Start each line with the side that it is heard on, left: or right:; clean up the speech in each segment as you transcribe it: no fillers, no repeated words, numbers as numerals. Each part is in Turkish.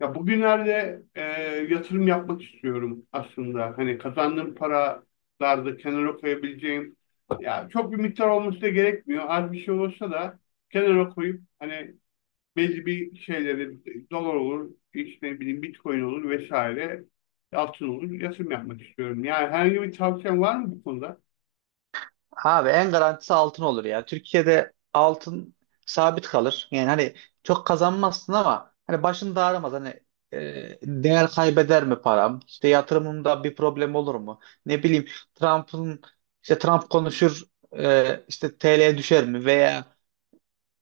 left: Ya bugünlerde yatırım yapmak istiyorum aslında. Hani kazandığım paralarda kenara koyabileceğim. Ya çok bir miktar olması da gerekmiyor. Az bir şey olsa da kenara koyup hani belli bir şeyleri dolar olur, işte ne bileyim Bitcoin olur vesaire altın olur yatırım yapmak istiyorum. Yani herhangi bir tavsiyen var mı bu konuda?
right: Abi en garantisi altın olur ya. Türkiye'de altın sabit kalır. Yani hani çok kazanmazsın ama hani başın da ağrımaz. Hani değer kaybeder mi param? İşte yatırımımda bir problem olur mu? Ne bileyim Trump'ın işte Trump konuşur, işte TL düşer mi? Veya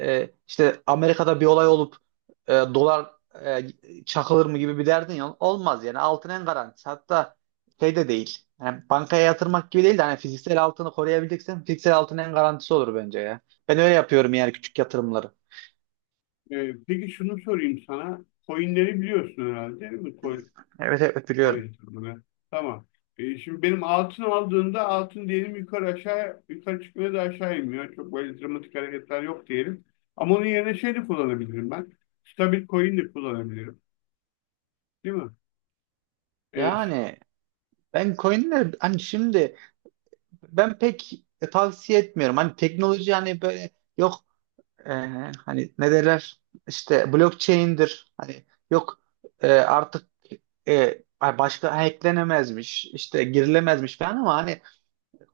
right: işte Amerika'da bir olay olup dolar e, çakılır mı gibi bir derdin ya olmaz yani. Altın en garantisi, hatta şey de değil yani bankaya yatırmak gibi değil de hani fiziksel altını koruyabileceksen fiziksel altın en garantisi olur bence ya. Ben öyle yapıyorum yani küçük yatırımları.
left: Peki şunu sorayım sana. Coinleri biliyorsun herhalde değil mi?
right: Evet, evet, biliyorum.
left: Konya turuna. Tamam. Şimdi benim altın aldığında altın diyelim yukarı aşağı yukarı çıkmıyor da aşağı inmiyor. Çok böyle dramatik hareketler yok diyelim. Ama onun yerine şey de kullanabilirim ben. Stabil coin de kullanabilirim. Değil mi? E,
right: Yani ben coinler hani şimdi ben pek tavsiye etmiyorum. Hani teknoloji, hani böyle yok, e, hani ne derler, işte blockchain'dir hani, yok, artık ay başka hacklenemezmiş, işte girilemezmiş falan, ama hani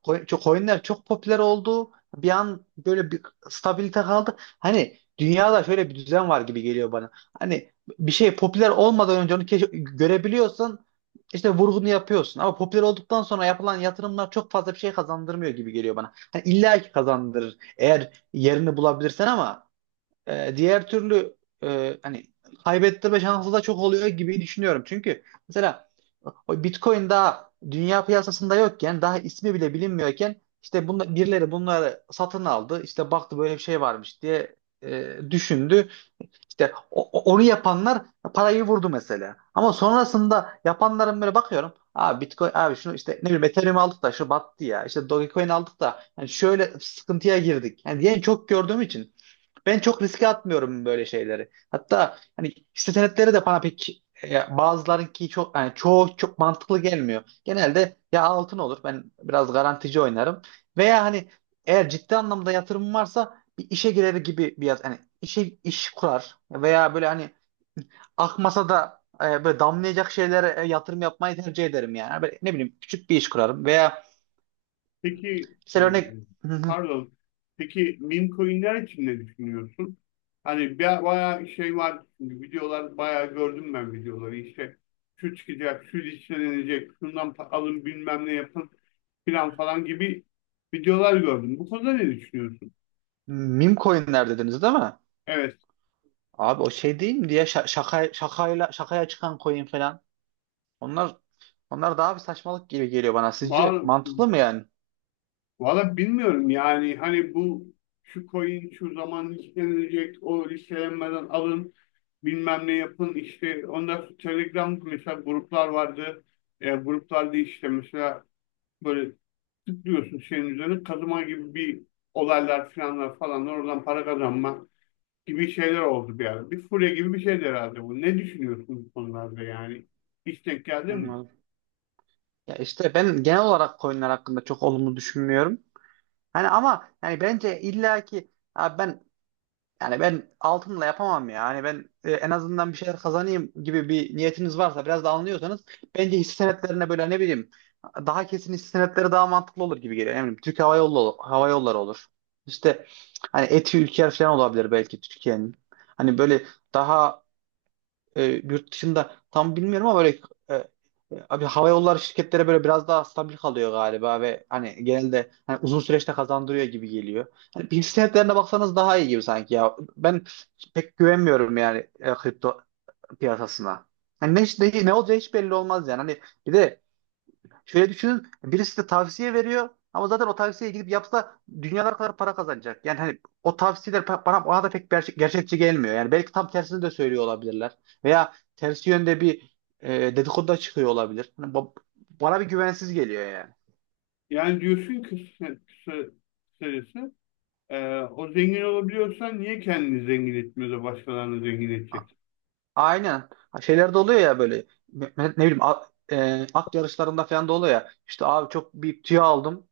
right: çok coinler çok popüler oldu bir an. Böyle bir stabilite kaldı, hani dünyada şöyle bir düzen var gibi geliyor bana. Hani bir şey popüler olmadan önce onu görebiliyorsan işte vurgunu yapıyorsun, ama popüler olduktan sonra yapılan yatırımlar çok fazla bir şey kazandırmıyor gibi geliyor bana. Hani illa ki kazandırır eğer yerini bulabilirsen, ama diğer türlü hani kaybettirme şansı da çok oluyor gibi düşünüyorum. Çünkü mesela o Bitcoin daha dünya piyasasında yokken, daha ismi bile bilinmiyorken, işte bunla, birileri bunları satın aldı. İşte baktı böyle bir şey varmış diye düşündü. İşte onu yapanlar parayı vurdu mesela. Ama sonrasında yapanların böyle bakıyorum. Abi Bitcoin, abi şunu, işte ne bileyim, Ethereum aldık da şu battı ya. İşte Dogecoin aldık da hani şöyle sıkıntıya girdik. Yani diyen çok gördüğüm için ben çok riske atmıyorum böyle şeyleri. Hatta hani hisse senetleri de bana pek, bazılarınki çok, yani çoğu çok mantıklı gelmiyor. Genelde ya altın olur, ben biraz garantici oynarım, veya hani eğer ciddi anlamda yatırımım varsa bir işe girer gibi bir hani işe, iş kurar, veya böyle hani akmasa da böyle damlayacak şeylere yatırım yapmayı tercih ederim yani. Böyle ne bileyim, küçük bir iş kurarım, veya
left: peki e,
right: mesela örnek
left: pardon. Peki meme coinler için ne düşünüyorsun? Hani bayağı şey var. Şimdi videolar bayağı gördüm ben videoları. İşte şu çıkacak, şu listelenecek, şundan alın bilmem ne yapın, filan falan gibi videolar gördüm. Bu konuda ne düşünüyorsun?
right: meme coinler dediniz değil mi?
left: Evet.
right: Abi o şey değil mi diye, şaka, şakayla, şakaya çıkan coin falan. Onlar onlar daha bir saçmalık gibi geliyor bana. Sizce
left: Var,
right: mantıklı mı yani?
left: valla bilmiyorum yani hani bu şu coin şu zaman listelenecek o listelenmeden alın bilmem ne yapın işte ondan sonra Telegram mesela gruplar vardı. Gruplarda işte mesela böyle tıklıyorsun şeyin üzerine kazıma gibi bir olaylar filanlar falanlar oradan para kazanma gibi şeyler oldu bir ara. Bir furya gibi bir şeydi herhalde bu. Ne düşünüyorsun bu konularda yani? Hiç denk geldi mi?
right: Anladım. Ya işte ben genel olarak coinler hakkında çok olumlu düşünmüyorum. Hani ama yani bence illaki, abi yani ben altınla yapamam ya. Hani ben en azından bir şeyler kazanayım gibi bir niyetiniz varsa, biraz da anlıyorsanız, bence hisse senetlerine, böyle ne bileyim, daha kesin, hisse senetleri daha mantıklı olur gibi geliyor. Eminim Türk Hava Yolları, Hava Yolları olur. İşte hani Eti, Ülker falan olabilir belki Türkiye'nin. Hani böyle daha yurt dışında tam bilmiyorum, ama böyle e, e, abi hava yolları şirketlere böyle biraz daha stabil kalıyor galiba, ve hani genelde hani uzun süreçte kazandırıyor gibi geliyor. Hani bir senetlerine baksanız daha iyi gibi sanki ya. Ben pek güvenmiyorum yani, kripto piyasasına. Hani ne olacağı hiç belli olmaz yani. Hani bir de şöyle düşünün: birisi de tavsiye veriyor, ama zaten o tavsiyeye gidip yapsa dünyalar kadar para kazanacak. Yani hani o tavsiyeler, bana da pek gerçekçi gelmiyor. Yani belki tam tersini de söylüyor olabilirler. Veya tersi yönde bir e, dedikodu da çıkıyor olabilir. Hani bana bir güvensiz geliyor yani.
left: Yani diyorsun ki kısa, kısa- kısacası, o zengin olabiliyorsan niye kendini zengin etmiyor da başkalarını zengin
right: A-
left: edecek?
right: Aynen. Ha, şeyler de oluyor ya böyle, ne bileyim, at yarışlarında falan da oluyor ya. İşte abi çok bir tüy aldım.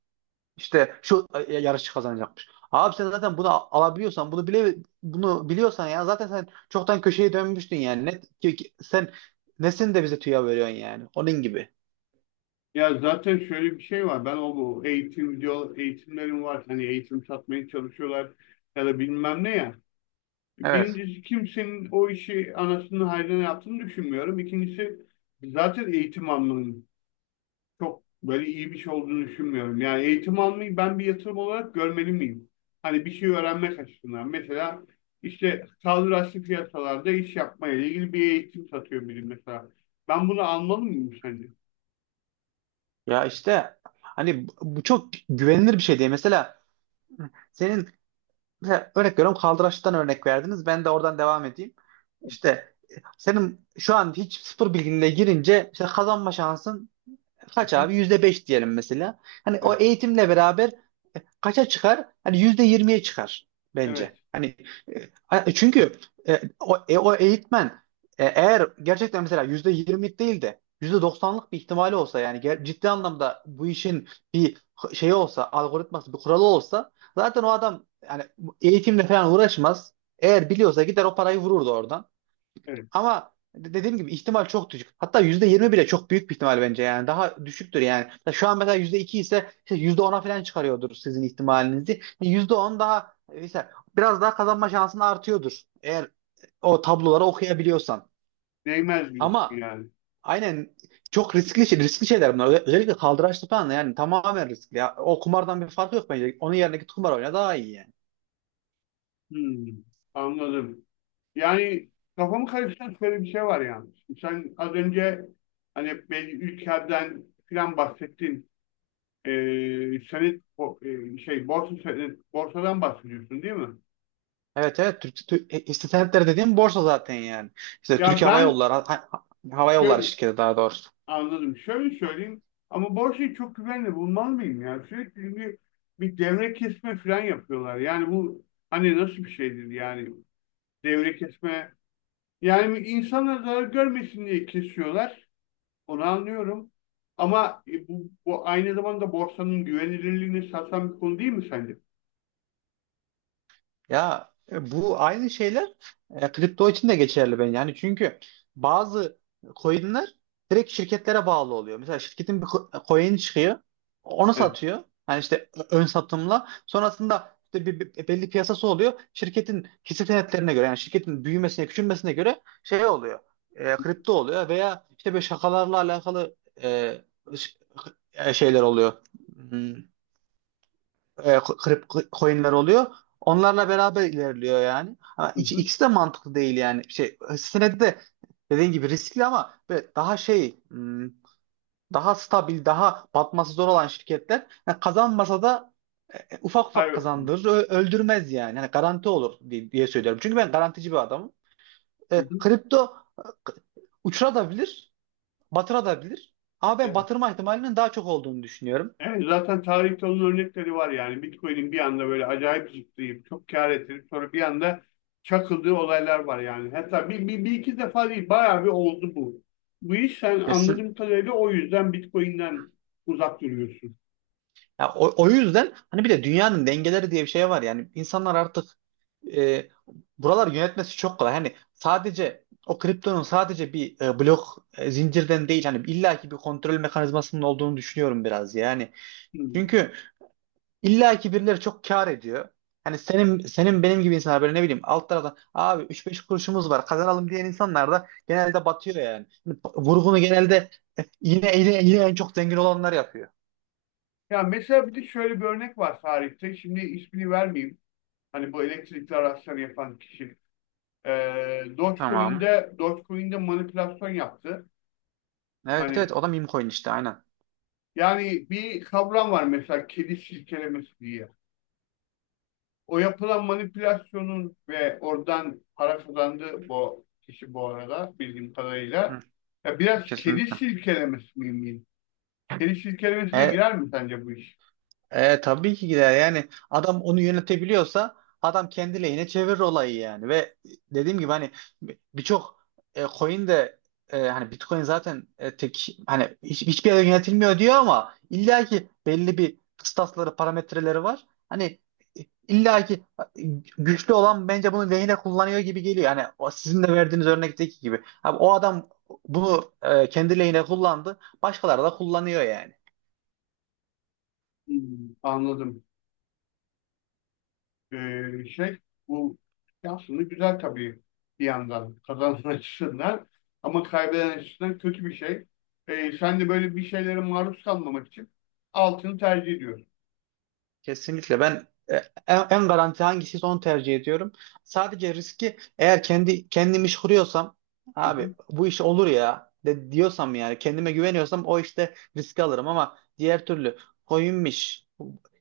right: İşte şu yarışçı kazanacakmış. Abi sen zaten bunu alabiliyorsan, bunu bile, bunu biliyorsan, ya zaten sen çoktan köşeye dönmüştün yani. Sen nesin de bize tüya veriyorsun yani? Onun gibi.
left: Ya zaten şöyle bir şey var. Ben bu eğitim video eğitimlerim var. Hani eğitim satmaya çalışıyorlar ya da bilmem ne ya.
right: Evet.
left: Birincisi kimsenin o işi anasını hayrına yaptığını düşünmüyorum. İkincisi zaten eğitim almanın çok böyle iyi bir şey olduğunu düşünmüyorum. Yani eğitim almayı ben bir yatırım olarak görmeli miyim? Hani bir şey öğrenmek açısından. Mesela işte kaldıraçlı piyasalarda iş yapmaya ilgili bir eğitim satıyor biri mesela. Ben bunu almalı mıyım sence?
right: Ya işte hani bu çok güvenilir bir şey değil. Mesela senin, mesela örnek veriyorum, kaldıraçtan örnek verdiniz, ben de oradan devam edeyim. İşte senin şu an hiç sıfır bilginle girince işte kazanma şansın
left: Hı
right: kaç
left: hı.
right: abi? %5 diyelim mesela. Hani o
left: Evet.
right: eğitimle beraber kaça çıkar? Hani %20'ye çıkar bence.
left: Evet.
right: Hani çünkü o eğitmen eğer gerçekten, mesela %20 değil de %90'lık bir ihtimali olsa, yani ciddi anlamda bu işin bir şeyi olsa, algoritması, bir kuralı olsa, zaten o adam yani eğitimle falan uğraşmaz. Eğer biliyorsa gider o parayı vururdu oradan.
left: Evet.
right: Ama dediğim gibi ihtimal çok düşük. Hatta %20 bile çok büyük bir ihtimal bence yani. Daha düşüktür yani. Ya şu an mesela %2 ise işte %10'a falan çıkarıyordur sizin ihtimalinizi. %10 daha, mesela biraz daha kazanma şansın artıyordur, eğer o tabloları okuyabiliyorsan.
left: Değmez diyorsun
right: Ama
left: yani.
right: aynen, çok riskli şey, riskli şeyler bunlar. Özellikle kaldıraçlı falan yani tamamen riskli. Ya, o kumardan bir farkı yok bence. Onun yerine git kumar oyna daha iyi yani.
left: Hmm, anladım. Yani kafamı karıştıran şöyle bir şey var yani. Sen az önce hani belli ülkeden filan bahsettin. E, senet o, e, şey borsa senet, borsadan bahsediyorsun değil mi?
right: Evet, evet. İstihbaratları dediğim borsa zaten yani. İşte Türk
left: Ya
right: Hava
left: ben
right: Yolları, ha- Hava Yolları
left: şöyle
right: şirketi daha doğrusu.
left: anladım. Şöyle söyleyeyim ama borsayı çok güvenli bulmalı mıyım ya? Sürekli çünkü bir devre kesme falan yapıyorlar. Yani bu hani nasıl bir şeydir yani devre kesme yani bir insanlar zarar görmesin diye kesiyorlar. Onu anlıyorum. Ama bu aynı zamanda borsanın güvenilirliğini sarsan bir konu değil mi sence?
right: Ya bu aynı şeyler kripto için de geçerli ben yani, çünkü bazı coinler direkt şirketlere bağlı oluyor. Mesela şirketin bir coin çıkıyor, onu
left: Evet.
right: satıyor. Yani işte ön satımla sonrasında, işte belli piyasası oluyor. Şirketin hisse senetlerine göre, yani şirketin büyümesine, küçülmesine göre şey oluyor, kripto oluyor, veya işte böyle şakalarla alakalı e, ş- şeyler oluyor. Hmm, kripto coinler oluyor. Onlarla beraber ilerliyor yani. Ama
left: Hı hı.
right: ikisi de mantıklı değil yani. Şey, senedi de dediğin gibi riskli, ama böyle daha şey, hmm, daha stabil, daha batması zor olan şirketler yani kazanmasa da ufak ufak
left: Hayır.
right: kazandırır, öldürmez yani. Hani garanti olur diye söylüyorum. Çünkü ben garantici bir adamım.
left: Hı hı.
right: Kripto uçurabilir, batırabilir. Ama ben
left: Evet.
right: batırma ihtimalinin daha çok olduğunu düşünüyorum.
left: Evet, zaten tarihte onun örnekleri var yani. Bitcoin'in bir anda böyle acayip zıplayıp çok kâr ettirip sonra bir anda çakıldığı olaylar var yani. Hatta bir iki defa değil bayağı bir oldu bu. Bu iş sen anladığım kadarıyla o yüzden Bitcoin'den uzak duruyorsun.
right: Ya o yüzden, hani bir de dünyanın dengeleri diye bir şey var yani, insanlar artık, e, buralar yönetmesi çok kolay. Hani sadece o kriptonun sadece bir blok zincirden değil, hani illaki bir kontrol mekanizmasının olduğunu düşünüyorum biraz yani.
left: Hmm.
right: Çünkü illaki birileri çok kâr ediyor. Hani senin benim gibi insanlar, böyle ne bileyim alt taraftan, abi 3-5 kuruşumuz var kazanalım diyen insanlar da genelde batıyor yani. Hani vurgunu genelde yine en çok zengin olanlar yapıyor.
left: Ya mesela bir de şöyle bir örnek var tarihte. Şimdi ismini vermeyeyim. Hani bu elektrikli araçları yapan kişi.
right: Tamam.
left: Dogecoin'de manipülasyon yaptı.
right: Evet,
left: Hani
right: evet, o da meme coin işte, aynen.
left: yani bir kavram var mesela kedi silkelemesi diye. O yapılan manipülasyonun ve oradan para kazandığı bu kişi bu arada bildiğim kadarıyla
right: Hı,
left: ya biraz kedi
right: kesinlikle.
left: silkelemesi miyim? Kedi silkelemesine
right: E,
left: girer mi sence bu iş?
right: Tabii ki gider. Yani adam onu yönetebiliyorsa, adam kendi lehine çevirir olayı yani. Ve dediğim gibi, hani birçok coin de, hani Bitcoin zaten tek, hani hiçbir yere yönetilmiyor diyor, ama illa ki belli bir kıstasları, parametreleri var. Hani e, illa ki güçlü olan bence bunu lehine kullanıyor gibi geliyor. Hani o sizin de verdiğiniz örnekteki gibi. Abi, o adam bunu kendi lehine kullandı. Başkaları da kullanıyor yani.
left: Hmm, anladım. Şey bu şey aslında güzel tabii bir yandan kazanan açısından ama kaybeden açısından kötü bir şey. Sen de böyle bir şeylere maruz kalmamak için altını tercih ediyorsun.
right: Kesinlikle ben en garanti hangisi onu tercih ediyorum. Sadece riski, eğer kendi kendimi iş kuruyorsam, abi bu iş olur ya diyorsam, yani kendime güveniyorsam, o işte riski alırım. Ama diğer türlü coinmiş,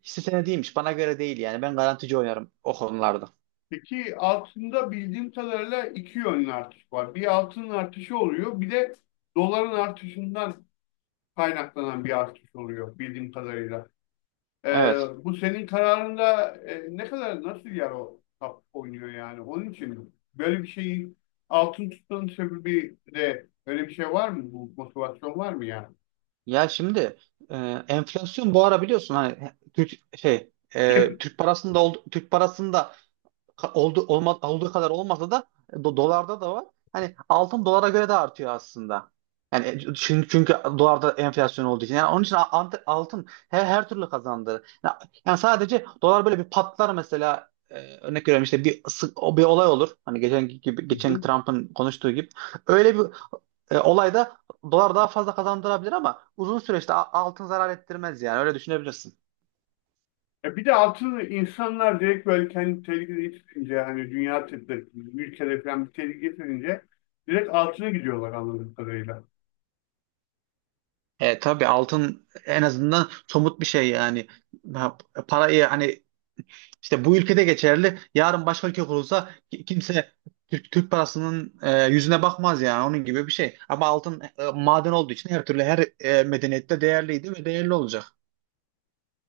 right: hisse senediymiş, bana göre değil yani. Ben garantici oynarım o konularda.
left: Peki altında bildiğim kadarıyla iki yönlü artış var. Bir altının artışı oluyor, bir de doların artışından kaynaklanan bir artış oluyor bildiğim kadarıyla. Ee,
right: Evet.
left: bu senin kararında ne kadar nasıl yer o tap oynuyor yani? Onun için böyle bir şeyi altın tutmanın sebebi de öyle bir şey var mı? Bu motivasyon var mı yani?
right: Ya şimdi e, enflasyon bu ara biliyorsun hani, Türk şey, Türk parasında oldu, Türk parasında oldu, olduğu kadar olmasa da dolarda da var. Hani altın dolara göre de artıyor aslında. Yani çünkü dolarda enflasyon olduğu için. Yani onun için altın her türlü kazandırır. Yani sadece dolar böyle bir patlar mesela, örnek veriyorum, işte bir o bir olay olur. Hani geçen gibi,
left: Hı
right: geçen
left: hı.
right: Trump'ın konuştuğu gibi. Öyle bir olayda dolar daha fazla kazandırabilir, ama uzun süreçte altın zarar ettirmez yani, öyle düşünebilirsin.
left: E bir de altını insanlar direkt böyle kendi tehlikede getirince hani dünya tıbbı ülkede falan bir tehlike getirince direkt altına gidiyorlar anladığım kadarıyla.
right: Tabii, altın en azından somut bir şey yani. Ha, parayı hani işte bu ülkede geçerli, yarın başka ülke kurulsa kimse Türk, Türk parasının yüzüne bakmaz yani, onun gibi bir şey. Ama altın, maden olduğu için, her türlü, medeniyette değerliydi ve değerli olacak.